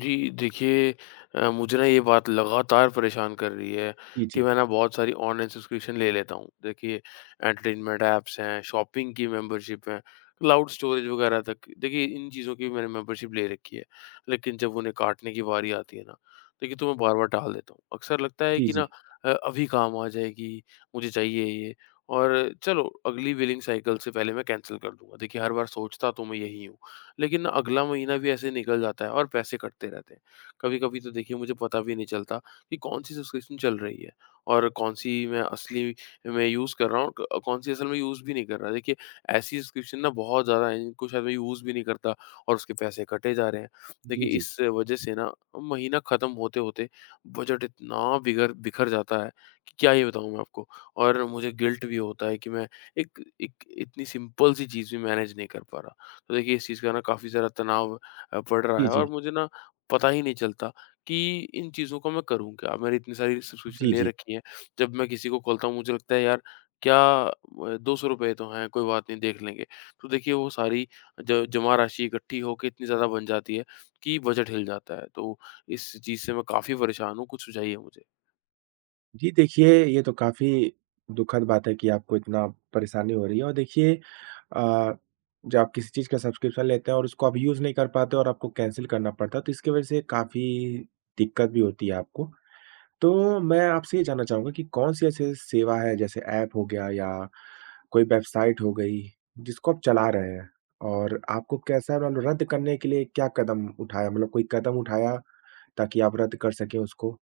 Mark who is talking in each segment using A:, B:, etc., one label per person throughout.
A: जी देखिए अ, मुझे ये बात लगातार परेशान कर रही है
B: जी,
A: कि
B: जी।
A: मैं बहुत सारी ऑनलाइन सब्सक्रिप्शन ले लेता हूँ। देखिए, एंटरटेनमेंट एप्स हैं, शॉपिंग की मेम्बर्शिप हैं, क्लाउड स्टोरेज वगैरह तक, देखिए इन चीजों की भी मैंने मेम्बर्शिप ले रखी है। लेकिन जब उन्हें काटने की बारी आती है ना, देखिए तो मैं बार-बार टाल देता हूँ। अक्सर लगता है
B: जी,
A: कि अ,
B: जी।
A: अभी काम आ जाएगी, मुझे चाहिए ये और चलो अगली बिलिंग साइकिल से पहले मैं कैन्सल कर दूँगा। देखिए, हर बार सोचता तो मैं यही हूँ, लेकिन अगला महीना भी ऐसे ही निकल जाता है और पैसे कटते रहते हैं। कभी-कभी तो मुझे पता भी नहीं चलता कि कौन सी सब्सक्रिप्शन चल रही है और कौन सी मैं असली में यूज़ कर रहा हूँ और क कौन सी असल में यूज़ भी नहीं कर रहा। ऐसी सब्सक्रिप्शन बहुत ज़्यादा हैं, जिनको शायद मैं यूज़ भी नहीं करता और उसके पैसे कटे जा रहे हैं। देखिए
B: जी, जी।
A: इस वजह से ना महीना खत्म होते-होते, बजट इतना बिगर बिखर जाता है कि क्या ही बताऊँ आपको। और मुझे गिल्ट भी होता है कि मैं एक एक इतनी सिम्पल सी चीज़ भी मेनेज नहीं कर पा रहा। तो देखिए, इस चीज़ का काफ़ी ज़्यादा तनाव अ, पड़ रहा
B: जी,
A: है और
B: जी।
A: मुझे ना पता ही नहीं चलता कि इन चीज़ों को मैं करूँ क्या। मैंने इतनी सारी सब्सक्रिप्शन
B: जी,
A: ले
B: जी।
A: रखी हैं, जब मैं किसी को खोलता हूँ, मुझे लगता है यार क्या म ₹200 तो हैं, कोई बात नहीं देख लेंगे। तो देखिए वो सारी ज जमा राशि इकट्ठी होके इतनी ज़्यादा बन जाती है, कि बजट हिल जाता है तो इस चीज़ से मैं काफ़ी परेशान हूँ। कुछ सुझाइए मुझे।
B: जी, देखिए, ये तो काफ़ी दुखद बात है कि आपको इतना परेशानी हो रही है और देखिए अ, जब आप किसी चीज़ का सब्स्क्रिप्शन लेते हैं और उसको आप यूज़ नहीं कर पाते और आपको कैंसल करना पड़ता है, तो इसके वजह से काफ़ी दिक्कत भी होती है आपको। तो मैं आपसे ये जानना चाहूँगा कि कौन-सी ऐसी सेवा है, जैसे एप हो गया या कोई वेबसाइट हो गई, जिसको आप चला रहे हैं और आपको कैसा रन रद्द करने के लिए क्या कदम उठाया? मतलब कोई कदम उठाया, ताकि आप रद्द कर सकें उसको?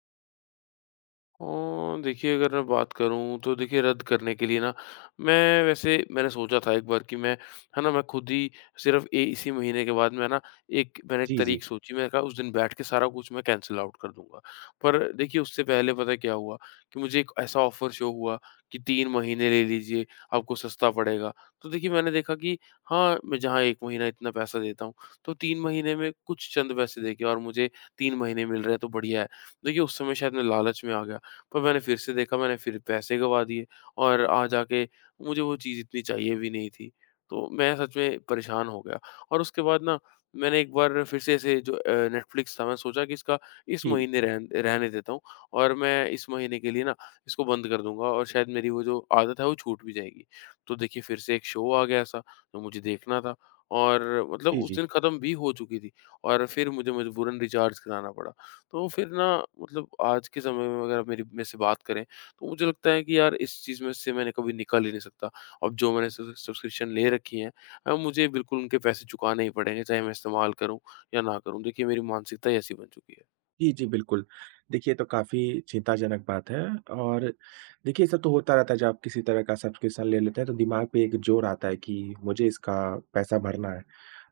A: ओ देखिए, अगर मैं बात करूँ, तो देखिए, रद्द करने के लिए ना, मैं वैसे मैंने सोचा था एक बार कि मैं है ना, मैं खुद ही सिर्फ़ ए, इसी महीने के बाद में ना, एक मैंने
B: जी, जी।
A: तारीख सोची। मैंने कहा, उस दिन बैठके सारा कुछ मैं कैंसल आउट कर दूँगा। पर देखिए, उससे पहले पता है, क्या हुआ? कि मुझे एक ऐसा ऑफ़र शो हुआ कि, "3 महीने ले लीजिए, आपको सस्ता पड़ेगा।" तो देखिए, मैंने देखा कि हाँ, मैं जहाँ 1 महीना इतना पैसा देता हूँ, तो 3 महीने में कुछ चंद पैसे देके और मुझे 3 महीने मिल रहे हैं, तो बढ़िया है। देखिए, उस समय, शायद मैं लालच में आ गया। पर मैंने फिर से देखा, मैंने फिर पैसे गँवा दिए, और आ जा के मुझे वो चीज़ इतनी चाहिए भी नहीं थी। तो मैं सच में परेशान हो गया और उसके बाद ना, मैंने एक बार फिर से ऐसे, जो अ, नेटफ्लिक्स था, मैं सोचा कि इसका इस
B: जी, जी।
A: महीने रहन रहने देता हूँ, और मैं इस महीने के लिए ना, इसको बंद कर दूँगा और शायद मेरी वो जो आदत है, वो छूट भी जाएगी। तो देखिए, फिर से एक शो आ गया ऐसा, जो मुझे देखना था और मतलब
B: जी,
A: उस
B: जी।
A: दिन खत्म भी हो चुकी थी और फिर मुझे मजबूरन रिचार्ज कराना पड़ा। तो फिर ना, मतलब आज के समय में अगर मेरी मेरे से बात करें, तो मुझे लगता है कि यार, इस चीज़ में से मैंने कभी निकल ही नहीं सकता। अब जो मैंने सब्ज़िस सब्स्क्रिप्शन ले रखी हैं अ, मुझे बिल्कुल उनके पैसे चुकाने ही पड़ेंगे, चाहे मैं इस्तेमाल करूँ या न करूँ। देखिए, मेरी मानसिकता ही ऐसी बन चुकी है।
B: जी, जी, बिल्कुल, देखिए तो काफ़ी चिंताजनक बात है और देखिए ऐसा तो होता रहता है जब आप किसी तरह का सब्सक्रिप्शन ले लेते हैं तो दिमाग पे एक जोर आता है कि मुझे इसका पैसा भरना है।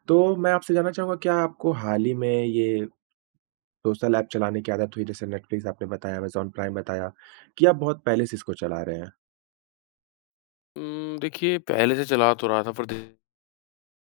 B: तो मैं आपसे जानना चाहूँगा क्या आपको हाल ही में ये सोशल एप चलाने की आदत हुई जैसे नेटफलिक्स आपने बताया, अमेज़न प्राइम बताया कि आप बहुत पहले से इसको चला रहे हैं।
A: उम, देखिए, पहले से चला तो रहा था पर दे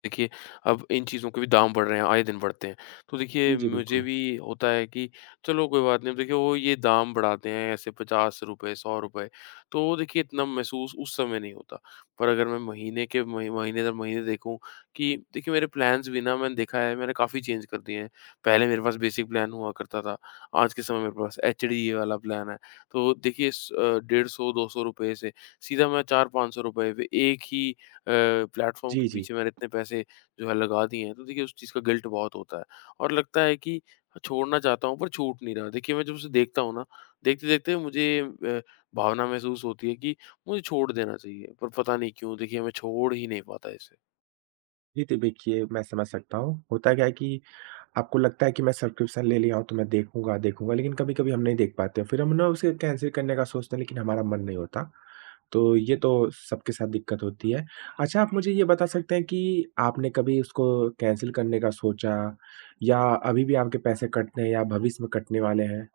A: देखिए, अब इन चीज़ों के भी दाम बढ़ रहे हैं, आए दिन बढ़ते हैं, तो देखिए
B: जी, जी,
A: मुझे
B: बिल्कुल।
A: भी होता है कि चलो कोई बात नहीं, अब वो देखिए वो ये दाम बढ़ाते हैं ऐसे ₹50, ₹100 तो वो इतना महसूस उस समय नहीं होता। पर अगर मैं महीने के म महीने-दर-महीने देखूँ, कि देखिए मेरे प्लान्स भी मैंने देखा है, मैंने काफ़ी चेंज कर दिए हैं। पहले मेरे पास बेसिक प्लान हुआ करता था, आज के समय मेरे पास एचडी वाला प्लान है। तो वो देखिए स अ, ₹150-200 से सीधा मैं ₹400-500 एक ही अ, प्लेटफॉर्म के
B: जी, जी।।
A: पीछे मैंने इतने पैसे जो हैं लगा दिए हैं तो देखिए उस चीज़ का गिल्ट बहुत होता है और लगता है कि छोड़ना चाहता हूँ पर छूट नहीं रहा। देखिए मैं जब उसे देखता हूँ ना, देखते-देखते मुझे अ, भावना महसूस होती है कि, मुझे छोड़ देना चाहिए पर पता नहीं क्यों मैं छोड़ ही नहीं पाता इसे।
B: जी, त देखिए, मैं समझ सकता हूँ। होता क्या है कि आपको लगता है कि मैं सब्सक्रिप्शन ले लिया हो तो मैं देखूँगा, देखूँगा लेकिन कभी-कभी हम नहीं देख पाते हैं, फिर हम ना उसे कैन्सल करने का सोचते हैं लेकिन हमारा मन नहीं होता, तो ये तो सबके साथ दिक्कत होती है। अच्छा, आप मुझे यह बता सकते हैं कि आपने कभी उसको कैन्सल करने का सोचा या अभी भी आपके पैसे कटते हैं या भविष्य में कटने वाले हैं।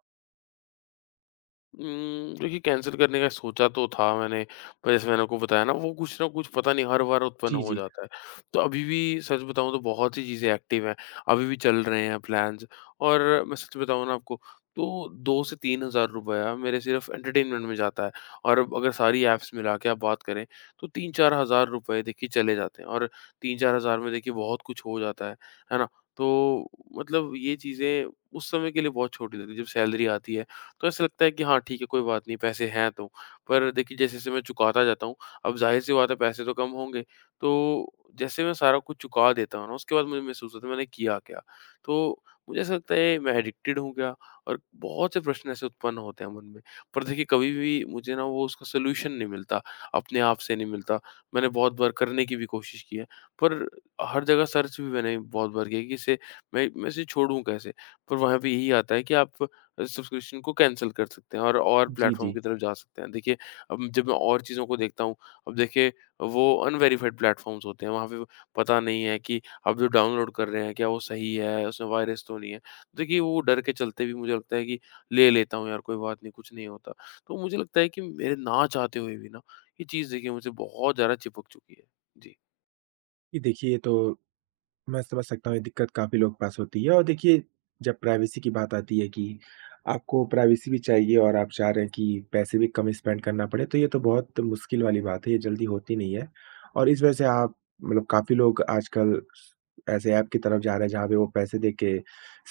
A: उम, देखिए कैन्सल करने का सोचा तो था मैंने, पर जैसे मैंने आपको बताया ना वो कुछ ना कुछ पता नहीं हर बार उत्पन्न
B: जी,
A: हो
B: जी।
A: जाता है। तो अभी भी सच बताऊँ तो बहुत सी चीजें एक्टिव हैं, अभी भी चल रहे हैं प्लान्स और मैं सच बताऊँ ना आपको तो 2 से ₹3000 मेरे सिर्फ एंटरटेनमेंट में जाता है और अब अगर सारी एप्स मिलाके आप बात करें, तो 3-4000 रुपये चले जाते हैं और 3-4000 में बहुत कुछ हो जाता है, है ना? तो मतलब ये चीज़ें उस समय के लिए बहुत छोटी लगती हैं जब सैलरी आती है, तो ऐसा लगता है कि हाँ ठीक है, कोई बात नहीं पैसे हैं तो। पर जैसे-जैसे मैं चुकाता जाता हूँ, अब ज़ाहिर-सी बात है पैसे तो कम होंगे। तो जैसे मैं सारा कुछ चुका देता हूँ ना, उसके बाद मुझे महसूस होता है मैंने किया क्या। तो मुझे ऐसा लगता है मैं एडिकटिड हूँ क्या और बहुत से प्रश्न ऐसे उत्पन्न होते हैं मन में। पर देखिए कभी भी मुझे ना वो उसका सोल्यूशन नहीं मिलता, अपने आप से नहीं मिलता, मैंने बहुत बार करने की भी कोशिश की है। पर हर जगह सर्च भी मैंने बहुत बार की है कि इसे मैं मैं इसे छोड़ूँ कैसे? पर वहाँ भी यही आता है कि आप अ, सब्सक्रिप्शन को कैन्सल कर सकते हैं और, और
B: जी,
A: प्लेटफॉर्म
B: जी।
A: की तरफ जा सकते हैं। देखिए अब जब मैं और चीज़ों को देखता हूँ, अब देखिए वो अनवेरिफाइड प्लेटफ़ॉर्म्स होते हैं। वहाँ पे वो पता नहीं है कि आप जो डाउनलोड कर रहे हैं क्या वो सही है, उसमें वायरस तो नहीं है। देखिए वो डर के चलते भी मुझे लगता है कि ले लेता हूँ यार कोई बात नहीं, कुछ नहीं होता। तो मुझे लगता है कि मेरे ना चाहते हुए भी ना, ये चीज़ मुझसे बहुत ज़्यादा चिपक चुकी है। जी।
B: जी देखिए ये तो मैं समझ सकता हूँ ये दिक़्क़त काफ़ी लोगों के पास होती है और देखिए जब प्राइवेसी की बात आती है कि आपको प्राइवेसी भी चाहिए और आप चाह रहे हैं कि पैसे भी कम स्पेंड करना पड़े तो ये तो बहुत मुश्किल वाली बात है। ये जल्दी होती नहीं है और इस वजह से आप मतलब काफ़ी लोग आजकल स ऐसे एप की तरफ़ जा रहे हैं जहाँ पे वो पैसे देके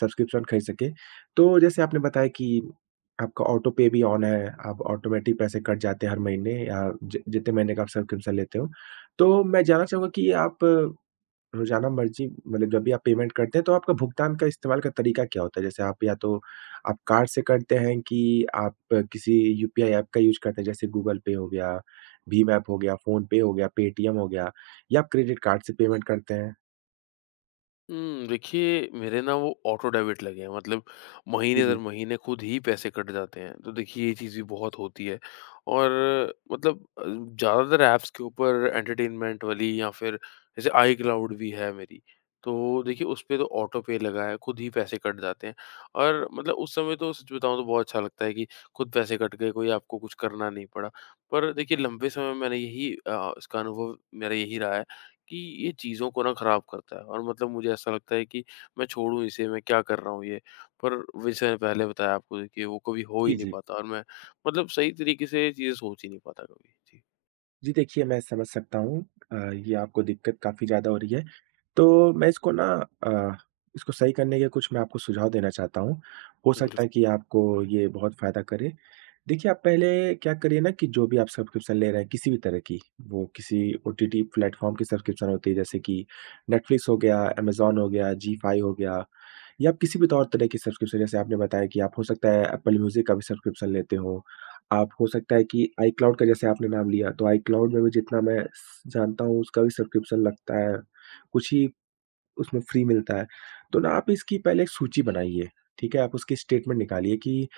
B: सब्सक्रिप्शन ख़रीद सकें। तो जैसे आपने बताया कि आपका ऑटो पे भी ऑन है। आप ऑटोमैटिक पैसे कट जाते हैं हर महीने आ जि जितने महीने का आप सब्सक्रिप्शन लेते हो। तो मैं जानना चाहूँगा कि आप रोज़ाना मर्ज़ी मतलब जब भी आप पेमेंट करते हैं तो आपका भुगतान का इस्तेमाल का तरीक़ा क्या होता है? जैसे आप या तो आप कार्ड से करते हैं कि आप किसी यूपीआई एप का यूज़ करते हैं जैसे गूगल पे हो गया, भीम एप हो गया, फ़ोनपे हो गया, पेटीएम हो गया या क्रेडिट कार्ड से पेमेंट करते हैं?
A: उम, देखिए मेरे ना वो ऑटो डेबिट लगे हैं। मतलब
B: उ
A: महीने दर
B: जी।
A: महीने ख़ुद ही पैसे कट जाते हैं। तो देखिए ये चीज़ भी बहुत होती है और मतलब अ, ज़्यादातर एप्प्स के ऊपर एंटरटेनमेंट वाली या फ़िर जैसे आईक्लॉउड भी है मेरी। तो देखिए उसपे तो ऑटो पे लगा है, ख़ुद ही पैसे कट जाते हैं और मतलब उस समय तो सच बताऊँ तो बहुत अच्छा लगता है कि ख़ुद पैसे कट गए, कोई आपको कुछ करना नहीं पड़ा। पर देखिए लंबे समय मैंने यही, अ, इसका अनुभव मेरा यही रहा है कि ये चीज़ों को ना ख़राब करता है और मतलब मुझे ऐसा लगता है कि मैं छोड़ूँ इसे, मैं क्या कर रहा हूँ ये। पर वैसे पहले बताया आपको कि वो कभी हो ही
B: जी,
A: नहीं
B: जी।
A: पाता और मैं मतलब सही तरीक़े से ये चीज़ें सोच ही नहीं पाता कभी। जी।
B: जी देखिए, मैं समझ सकता हूँ। अ, ये आपको दिक़्क़त काफ़ी ज़्यादा हो रही है तो मैं इसको ना अ, इसको सही करने के कुछ मैं आपको सुझाव देना चाहता हूँ। हो सकता
A: बिल्कु
B: है कि आपको ये बहुत फ़ायदा करे। देखिए आप पहले क्या करिए ना कि जो भी आप सब्सक्रिप्शन ले रहे हैं किसी भी तरह की वो किसी ओटीटी प्लेटफॉर्म की सब्सक्रिप्शन होती है जैसे कि नेटफ्लिक्स हो गया, अमेज़न हो गया, जी5 हो गया या किसी भी तौर तरह की सब्सक्रिप्शन जैसे आपने बताया कि आप हो सकता है एप्पल म्यूज़िक का भी सब्सक्रिप्शन लेते हो। आप हो सकता है कि आईक्लाउड का जैसे आपने नाम लिया तो आईक्लाउड में भी जितना मैं स जानता हूँ उसका भी सब्सक्रिप्शन लगता है। कुछ ही उसमें फ्री मिलता है। तो ना आप इसकी पहले एक सूची बनाइए। ठीक है? आप उसकी स्टेटमेंट निकालिए कि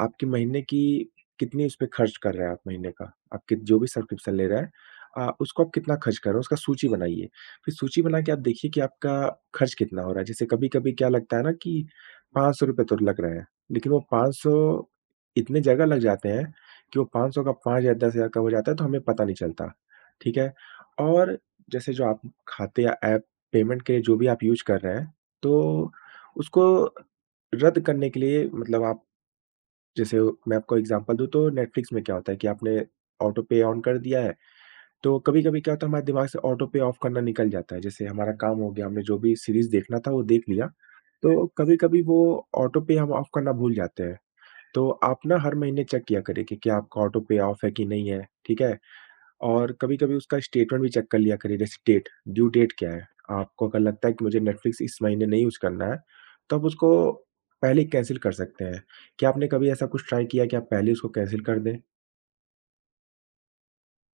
B: आपके महीने की कितनी उस पे ख़र्च कर रहे हैं आप महीने का। आपके जो भी सब्सक्रिप्शन ले रहे हैं अ, उसको आप कितना ख़र्च कर रहे हो, उसका सूची बनाइए। फ़िर सूची बनाकर आप देखिए कि आपका ख़र्च कितना हो रहा है। जैसे कभी-कभी क्या लगता है ना ₹500 तो लग रहे हैं। लेक़िन वो ₹500 इतनी जगह लग जाते हैं कि वो 500 का 5000-10,000 कब हो जाता है तो हमें पता नहीं चलता। ठीक है? और जैसे जो आप ख़ाते या एप पेमेंट के लिए जो भी आप यूज़ कर रहे हैं तो उसको रद्द करने के लिए मतलब आप जैसे वो मैं आपको एग्ज़ामपल दूँ तो नेटफ्लिक्स में क्या होता है कि आपने ऑटो पे ऑन कर दिया है तो कभी-कभी क्या होता है हमारे दिमाग से ऑटो पे ऑफ़ करना निकल जाता है। जैसे हमारा काम हो गया। हमने जो भी सीरीज़ देखना था वो देख लिया तो कभी-कभी वो ऑटो पे हम ऑफ़ करना भूल जाते हैं। तो आप ना हर महीने चेक किया करिए कि क्या आपका ऑटो पे ऑफ़ है कि नहीं है। ठीक है? और कभी-कभी उसका स्टेटमेंट भी चेक कर लिया करिए। जैसे डेट, ड्यू डेट क्या है। आपको अगर लगता है कि मुझे नेटफ्लिक्स इस महीने नहीं यूज़ करना है तो आप उसको पहले कैंसल कर सकते हैं। क्या आपने कभी ऐसा कुछ ट्राई किया कि आप पहले उसको कैंसल कर दें?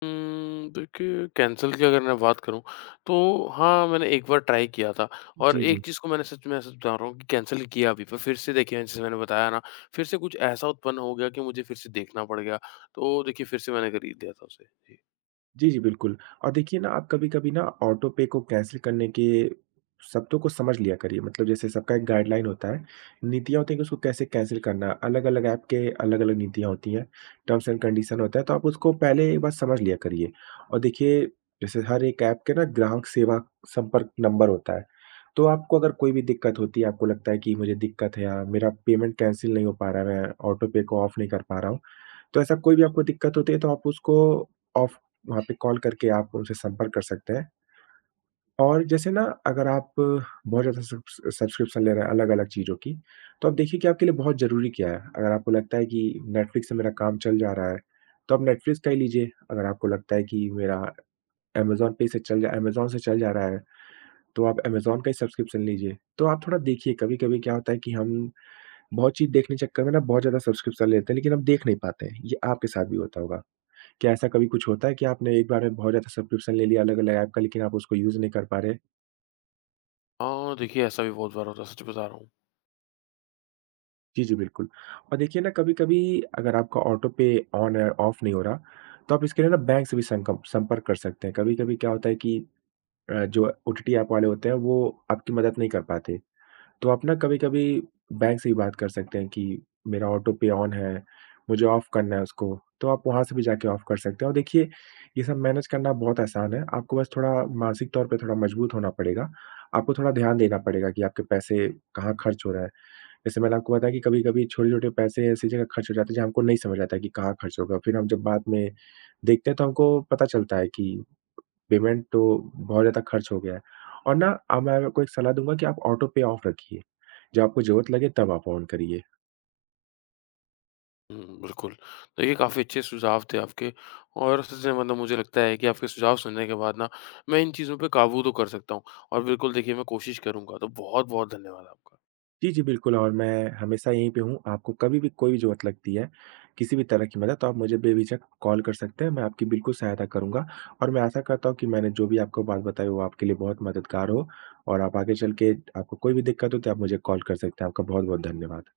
A: उम्म, देखिए कैंसल की अगर मैं बात करूँ तो हाँ, मैंने एक बार ट्राई किया था और
B: जी,
A: एक
B: जी।
A: चीज़ को मैंने सच मैं सच बता रहा हूँ कि कैंसल किया भी, पर फ़िर से देखिए जैसे मैंने बताया ना फ़िर से कुछ ऐसा उत्पन्न हो गया कि मुझे फ़िर से देखना पड़ गया। तो देखिए फ़िर से मैंने ख़रीद लिया था उसे, जी।
B: जी, जी, बिल्कुल। और देखिए ना, आप कभी-कभी ना, ऑटो पे को कैंसल करने के शब्दों को समझ लिया करिए। मतलब जैसे सबका एक गाइड्लाइन होता है। नीतियाँ होती हैं कि उसको कैसे कैंसल करना है। अलग-अलग एप के अलग-अलग नीतियाँ होती हैं। टर्म्स एण्ड कन्डिशन होता है, तो आप उसको पहले एक बार समझ लिया करिए और देखिए, जैसे हर एक एप के ना, ग्राहक सेवा संपर्क नंबर होता है। तो आपको अगर कोई भी दिक्कत होती है, आपको लगता है कि, "मुझे दिक्कत है या मेरा पेमेंट कैंसल नहीं हो पा रहा है। मैं ऑटो पे को ऑफ नहीं कर पा रहा हूँ।" तो ऐसा कोई भी आपको दिक्कत होती है, तो आप उसको ऑफ वहाँ पे कॉल करके आप उनसे संपर्क कर सकते हैं। और जैसे ना, अगर आप बहुत ज़्यादा सब्स सब्स्क्रिप्शन ले रहे हैं, अलग-अलग चीज़ों की, तो आप देखिए कि आपके लिए बहुत ज़रूरी क्या है। अगर आपको लगता है कि नेटफ्लिक्स से मेरा काम चल जा रहा है, तो आप नेटफ्लिक्स का ही लीजिए। अगर आपको लगता है कि मेरा अमेज़न पे से चल अमेज़न से चल जा रहा है, तो आप अमेज़न का ही सब्स्क्रिप्शन लीजिए। तो आप थोड़ा देखिए, कभी-कभी क्या होता है कि हम बहुत चीज़ देखने के चक्कर में ना, बहुत ज़्यादा सब्स्क्रिप्शन ले लेते हैं, लेकिन हम देख नहीं पाते हैं। ये आपके साथ भी होता होगा। क्या ऐसा कभी कुछ होता है कि आपने एक बार में बहुत ज़्यादा सब्स्क्रिप्शन ले लिया अलग-अलग एप का, लेकिन आप उसको यूज़ नहीं कर पा रहे हैं?
A: हाँ, देखिए, ऐसा भी बहुत बार होता है, सच बता रहा हूँ।
B: जी, जी, बिल्कुल। और देखिए ना, कभी-कभी अगर आपका ऑटो पे ऑन है, ऑफ नहीं हो रहा, तो आप इसके लिए ना, बैंक से भी संकप संपर्क कर सकते हैं। कभी-कभी क्या होता है कि अ, जो ओटीटी एप वाले होते हैं, वो आपकी मदद नहीं कर पाते। तो आप ना, कभी-कभी बैंक से भी बात कर सकते हैं कि, "मेरा ऑटो पे ऑन है। मुझे ऑफ करना है उसको।" तो आप वहाँ से भी जाके ऑफ कर सकते हैं। और देखिए, ये सब मैनेज करना बहुत आसान है। आपको बस थोड़ा मानसिक तौर पे थोड़ा मज़बूत होना पड़ेगा। आपको थोड़ा ध्यान देना पड़ेगा कि आपके पैसे कहाँ खर्च हो रहा है। जैसे मैंने आपको बताया कि कभी-कभी छोटे-छोटे पैसे ऐसी जगह खर्च हो जाते हैं, जहाँ हमको नहीं समझ आता कि कहाँ खर्च हो गया। फिर हम जब बाद में देखते हैं, तो हमको पता चलता है कि पेमेंट तो बहुत ज़्यादा खर्च हो गया है। और ना, अब मैं आज आपको एक सलाह दूँगा कि आप ऑटो पे ऑफ रखिए। जब आपको ज़रूरत लगे, तब आप ऑन करिए।
A: उम, बिल्कुल। देखिए, काफ़ी अच्छे सुझाव थे आपके और इसी से मतलब मुझे लगता है कि आपके सुझाव सुनने के बाद ना, मैं इन चीज़ों पे काबू तो कर सकता हूँ। और बिल्कुल, देखिए, मैं कोशिश करूँगा। तो बहुत-बहुत धन्यवाद आपका।
B: जी, जी, बिल्कुल और मैं हमेशा यहीं पे हूँ। आपको कभी भी कोई ज़रूरत लगती है, किसी भी तरह की मदद, तो आप मुझे बेझिझक कॉल कर सकते हैं, मैं आपकी बिल्कुल सहायता करूँगा। और मैं आशा करता हूँ कि मैंने जो भी आपको बात बताई वो आपके लिए बहुत मददगार हो, और आप आगे चलके आपको कोई भी दिक्कत हुई, तो आप मुझे कॉल कर सकते हैं। आपका बहुत-बहुत धन्यवाद।